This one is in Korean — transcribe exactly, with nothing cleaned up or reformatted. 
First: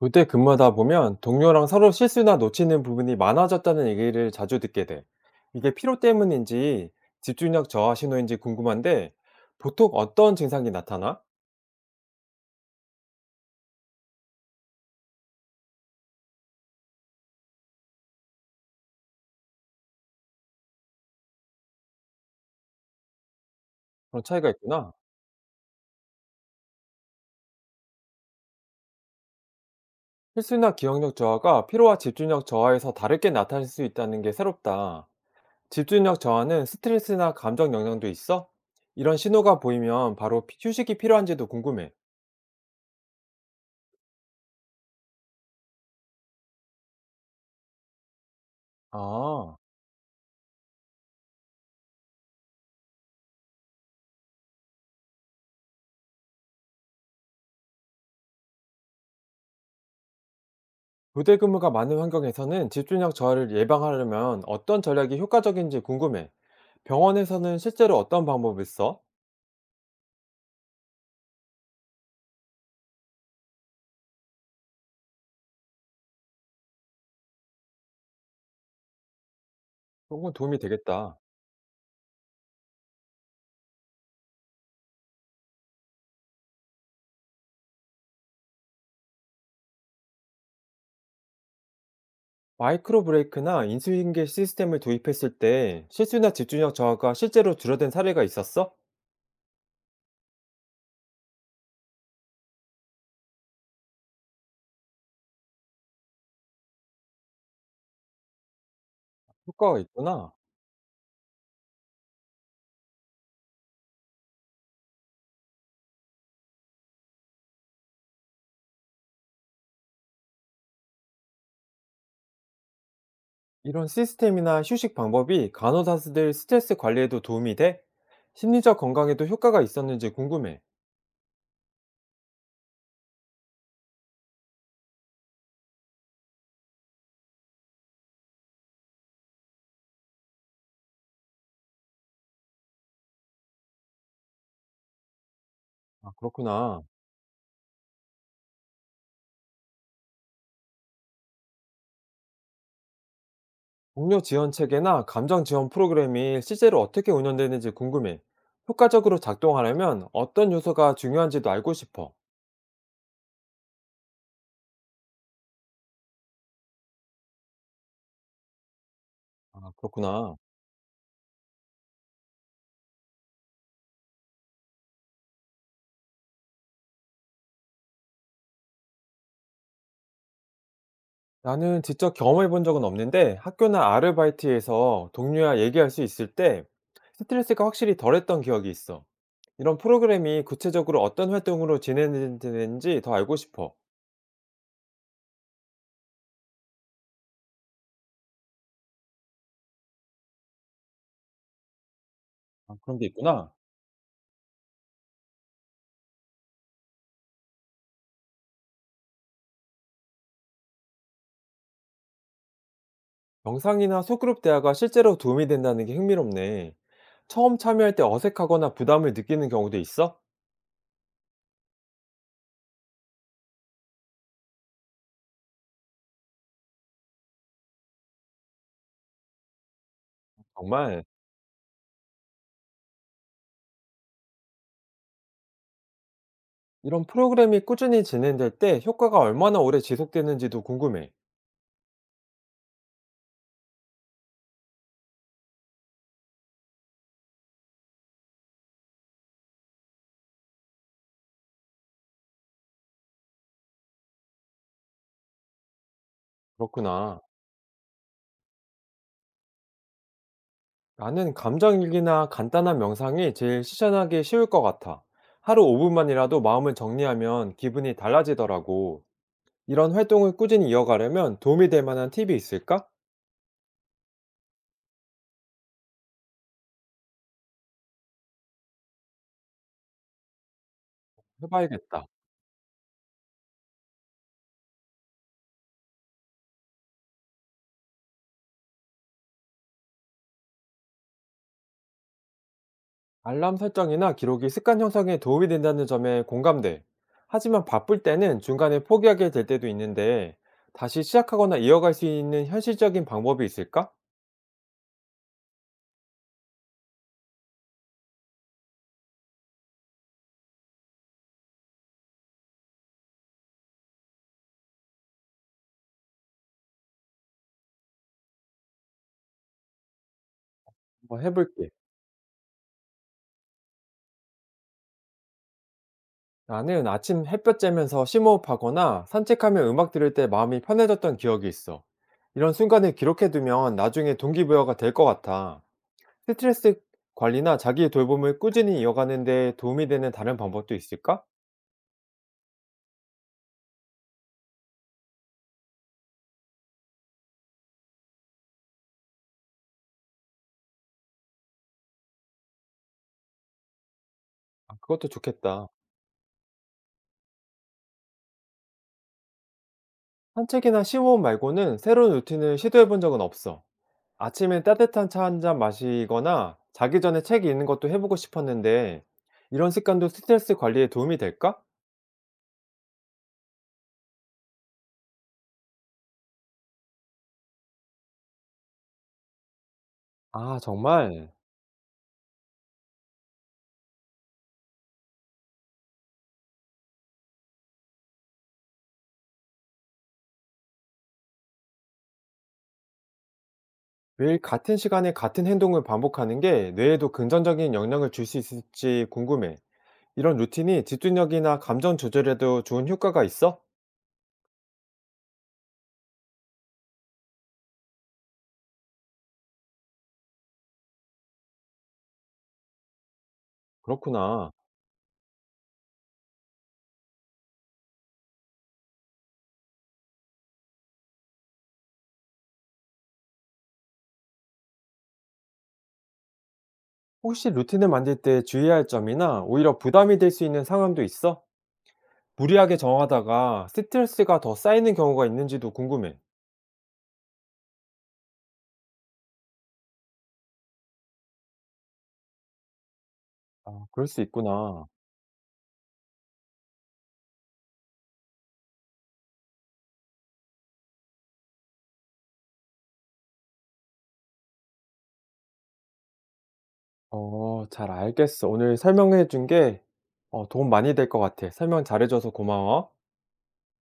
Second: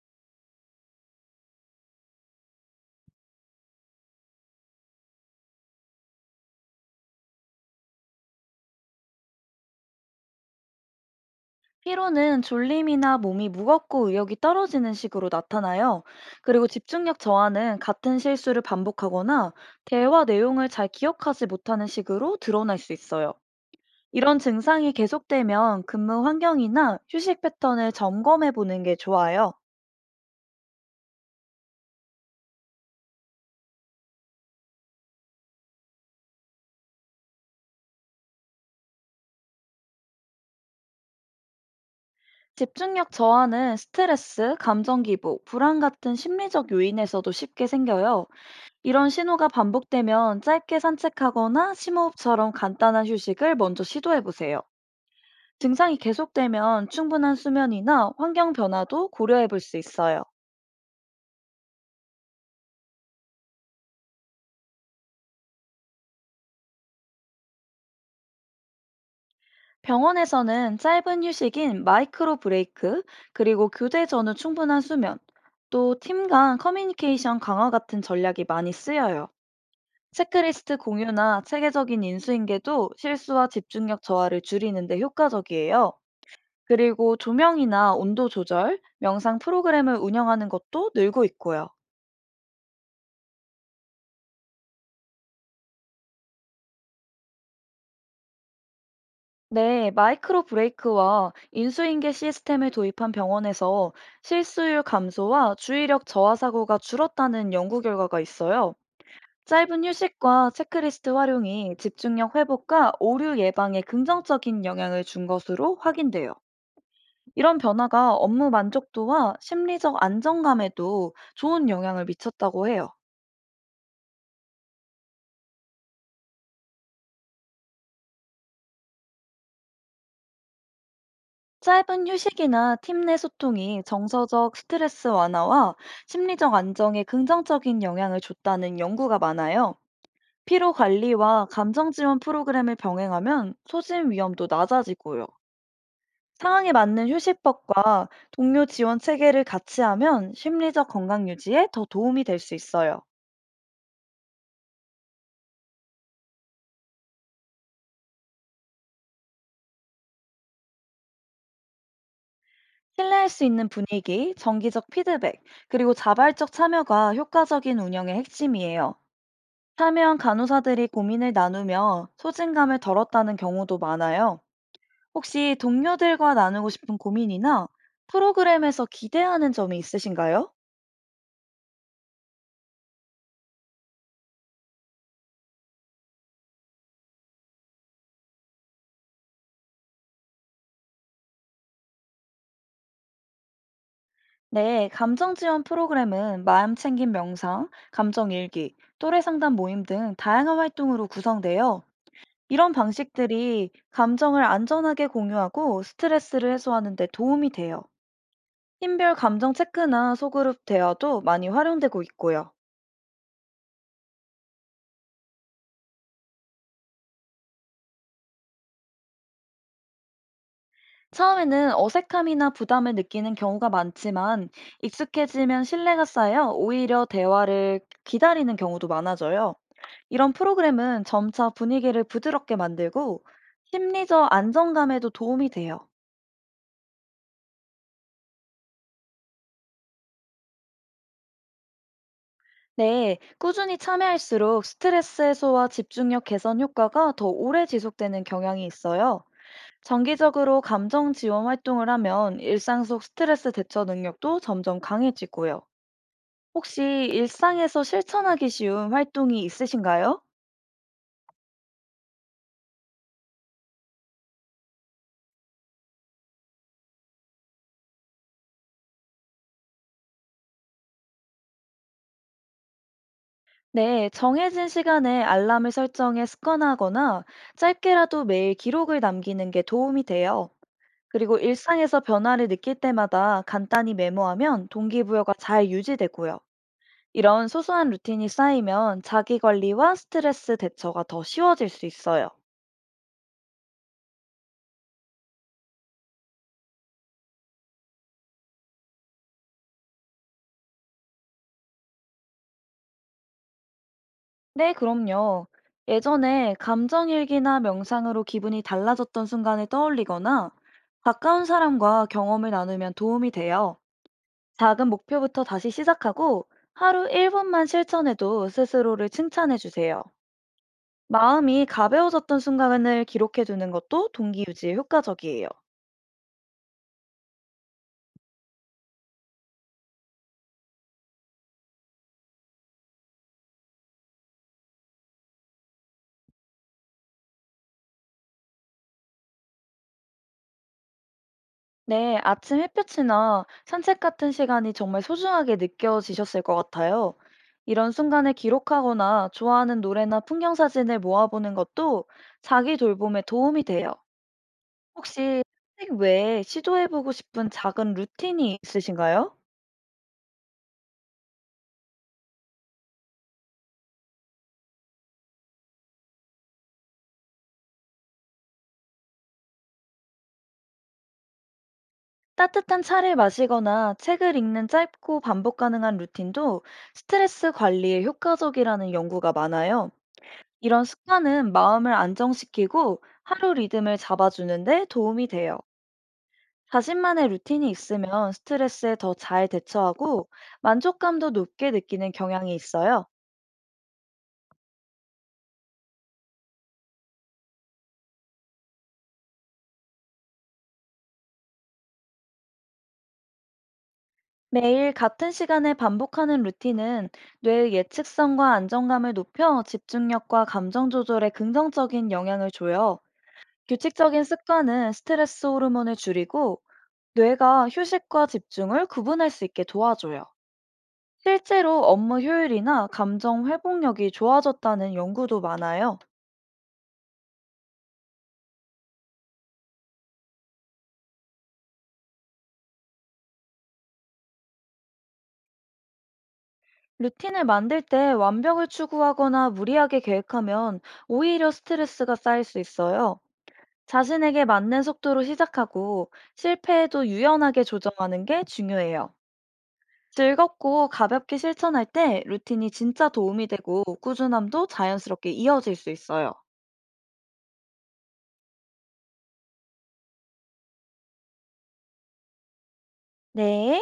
부대 근무하다 보면 동료랑 서로 실수나 놓치는 부분이 많아졌다는 얘기를 자주 듣게 돼. 이게 피로 때문인지 집중력 저하 신호인지 궁금한데 보통 어떤 증상이 나타나? 피로는 졸림이나 몸이 무겁고 의욕이 떨어지는 식으로 나타나요. 그리고 집중력 저하는 같은 실수를 반복하거나 대화 내용을 잘 기억하지 못하는 식으로 드러날 수 있어요. 그런 이런 차이가 있구나. 증상이 계속되면 근무 환경이나 휴식 패턴을 점검해 보는 게 좋아요. 실수나 기억력 저하가 피로와 집중력 저하에서 다르게 나타날 수 있다는 게 새롭다. 집중력 저하는 스트레스나 감정 영향도 있어? 이런 신호가 보이면 바로 피- 휴식이 필요한지도 궁금해. 집중력 저하는 스트레스, 감정 기복, 불안 같은 심리적 요인에서도 쉽게 생겨요. 이런 신호가 아. 반복되면 짧게 산책하거나 심호흡처럼 간단한 휴식을 먼저 시도해 보세요. 증상이 계속되면 충분한 수면이나 환경 변화도 고려해 볼 수 있어요. 교대 근무가 많은 환경에서는 집중력 저하를 예방하려면 어떤 전략이 효과적인지 궁금해. 병원에서는 실제로 어떤 방법을 써? 병원에서는 짧은 휴식인 마이크로 브레이크, 그리고 교대 전후 충분한 수면, 또 팀 간 커뮤니케이션 강화 같은 전략이 많이 쓰여요. 그건 도움이 체크리스트 되겠다. 공유나 체계적인 인수인계도 실수와 집중력 저하를 줄이는 데 효과적이에요. 그리고 조명이나 온도 조절, 명상 프로그램을 운영하는 것도 늘고 있고요. 마이크로 브레이크나 인수인계 시스템을 도입했을 때 실수나 집중력 저하가 실제로 줄어든 사례가 있었어? 네, 마이크로 브레이크와 인수인계 시스템을 도입한 병원에서 실수율 감소와 주의력 저하 사고가 줄었다는 연구 결과가 있어요. 효과가 짧은 있구나. 휴식과 체크리스트 활용이 집중력 회복과 오류 예방에 긍정적인 영향을 준 것으로 확인돼요. 이런 변화가 업무 만족도와 심리적 안정감에도 좋은 영향을 미쳤다고 해요. 이런 시스템이나 휴식 방법이 간호사들 스트레스 관리에도 도움이 돼? 심리적 건강에도 효과가 있었는지 궁금해. 짧은 휴식이나 팀 내 소통이 정서적 스트레스 완화와 심리적 안정에 긍정적인 영향을 줬다는 연구가 많아요. 피로 관리와 감정 지원 프로그램을 병행하면 소진 위험도 낮아지고요. 아, 상황에 그렇구나. 맞는 휴식법과 동료 지원 체계를 같이 하면 심리적 건강 유지에 더 도움이 될 수 있어요. 동료 지원 체계나 감정 지원 프로그램이 실제로 어떻게 운영되는지 궁금해. 효과적으로 작동하려면 어떤 요소가 중요한지도 알고 싶어. 신뢰할 수 있는 분위기, 정기적 피드백, 그리고 자발적 참여가 효과적인 운영의 핵심이에요. 아, 참여한 그렇구나. 간호사들이 고민을 나누며 소진감을 덜었다는 경우도 많아요. 혹시 동료들과 나누고 싶은 고민이나 프로그램에서 기대하는 점이 있으신가요? 나는 직접 경험해 본 적은 없는데 학교나 아르바이트에서 동료와 얘기할 수 있을 때 스트레스가 확실히 덜했던 기억이 있어. 이런 프로그램이 구체적으로 어떤 활동으로 진행되는지 더 알고 싶어. 네, 감정 지원 프로그램은 마음 챙김 명상, 감정 일기, 또래 상담 모임 등 다양한 활동으로 구성돼요. 이런 아, 그런 게 있구나. 방식들이 감정을 안전하게 공유하고 스트레스를 해소하는 데 도움이 돼요. 팀별 감정 체크나 소그룹 대화도 많이 활용되고 있고요. 영상이나 소그룹 대화가 실제로 도움이 된다는 게 흥미롭네. 처음 참여할 때 어색하거나 부담을 느끼는 경우도 있어? 처음에는 어색함이나 부담을 느끼는 경우가 많지만 익숙해지면 신뢰가 쌓여 오히려 대화를 기다리는 경우도 많아져요. 이런 정말. 프로그램은 점차 분위기를 부드럽게 만들고 심리적 안정감에도 도움이 돼요. 이런 프로그램이 꾸준히 진행될 때 효과가 얼마나 오래 지속되는지도 궁금해. 네, 꾸준히 참여할수록 스트레스 해소와 집중력 개선 효과가 더 오래 지속되는 경향이 있어요. 정기적으로 감정 지원 활동을 하면 일상 속 스트레스 대처 능력도 점점 강해지고요. 혹시 그렇구나. 일상에서 실천하기 쉬운 활동이 있으신가요? 나는 감정일기나 간단한 명상이 제일 실천하기 쉬울 것 같아. 하루 오 분만이라도 마음을 정리하면 기분이 달라지더라고. 이런 활동을 꾸준히 이어가려면 도움이 될 만한 팁이 있을까? 네, 정해진 시간에 알람을 설정해 습관화하거나 짧게라도 매일 기록을 남기는 게 도움이 돼요. 그리고 일상에서 해봐야겠다. 변화를 느낄 때마다 간단히 메모하면 동기부여가 잘 유지되고요. 이런 소소한 루틴이 쌓이면 자기 관리와 스트레스 대처가 더 쉬워질 수 있어요. 알람 설정이나 기록이 습관 형성에 도움이 된다는 점에 공감돼. 하지만 바쁠 때는 중간에 포기하게 될 때도 있는데 다시 시작하거나 이어갈 수 있는 현실적인 방법이 있을까? 네, 그럼요. 예전에 감정일기나 명상으로 기분이 달라졌던 순간을 떠올리거나 가까운 사람과 경험을 나누면 도움이 돼요. 작은 목표부터 다시 시작하고 하루 일 분만 실천해도 스스로를 칭찬해 주세요. 한번 마음이 해볼게. 가벼워졌던 순간을 기록해 두는 것도 동기 유지에 효과적이에요. 나는 아침 햇볕 쬐면서 심호흡하거나 산책하며 음악 들을 때 마음이 편해졌던 기억이 있어. 이런 순간을 기록해두면 나중에 동기부여가 될 것 같아. 스트레스 관리나 자기 돌봄을 꾸준히 이어가는 데 도움이 되는 다른 방법도 있을까? 네, 아침 햇볕이나 산책 같은 시간이 정말 소중하게 느껴지셨을 것 같아요. 이런 순간을 기록하거나 좋아하는 노래나 풍경 사진을 모아보는 것도 자기 돌봄에 도움이 돼요. 아, 그것도 혹시 좋겠다. 산책 외에 시도해보고 싶은 작은 루틴이 있으신가요? 산책이나 심호흡 말고는 새로운 루틴을 시도해본 적은 없어. 아침에 따뜻한 차 한잔 마시거나 자기 전에 책 읽는 것도 해보고 싶었는데 이런 습관도 스트레스 관리에 도움이 될까? 따뜻한 차를 마시거나 책을 읽는 짧고 반복 가능한 루틴도 스트레스 관리에 효과적이라는 연구가 많아요. 아, 이런 정말? 습관은 마음을 안정시키고 하루 리듬을 잡아주는데 도움이 돼요. 자신만의 루틴이 있으면 스트레스에 더 잘 대처하고 만족감도 높게 느끼는 경향이 있어요. 매일 같은 시간에 같은 행동을 반복하는 게 뇌에도 긍정적인 영향을 줄 수 있을지 궁금해. 이런 루틴이 집중력이나 감정 조절에도 좋은 효과가 있어? 매일 같은 시간에 반복하는 루틴은 뇌의 예측성과 안정감을 높여 집중력과 감정 조절에 긍정적인 영향을 줘요. 규칙적인 그렇구나. 습관은 스트레스 호르몬을 줄이고 뇌가 휴식과 집중을 구분할 수 있게 도와줘요. 실제로 업무 효율이나 감정 회복력이 좋아졌다는 연구도 많아요. 혹시 루틴을 만들 때 주의해야 할 점이나 오히려 부담이 될 수 있는 상황도 있어? 무리하게 정하다가 스트레스가 더 쌓이는 경우가 있는지도 궁금해. 루틴을 만들 때 완벽을 추구하거나 무리하게 계획하면 오히려 스트레스가 쌓일 수 있어요. 아, 그럴 수 자신에게 맞는 있구나. 속도로 시작하고 실패에도 유연하게 조정하는 게 중요해요. 즐겁고 가볍게 실천할 때 루틴이 진짜 도움이 되고 꾸준함도 자연스럽게 이어질 수 있어요. 어, 잘 알겠어. 오늘 설명해 준 게 어, 도움 많이 될 것 같아. 설명 잘해줘서 고마워. 네.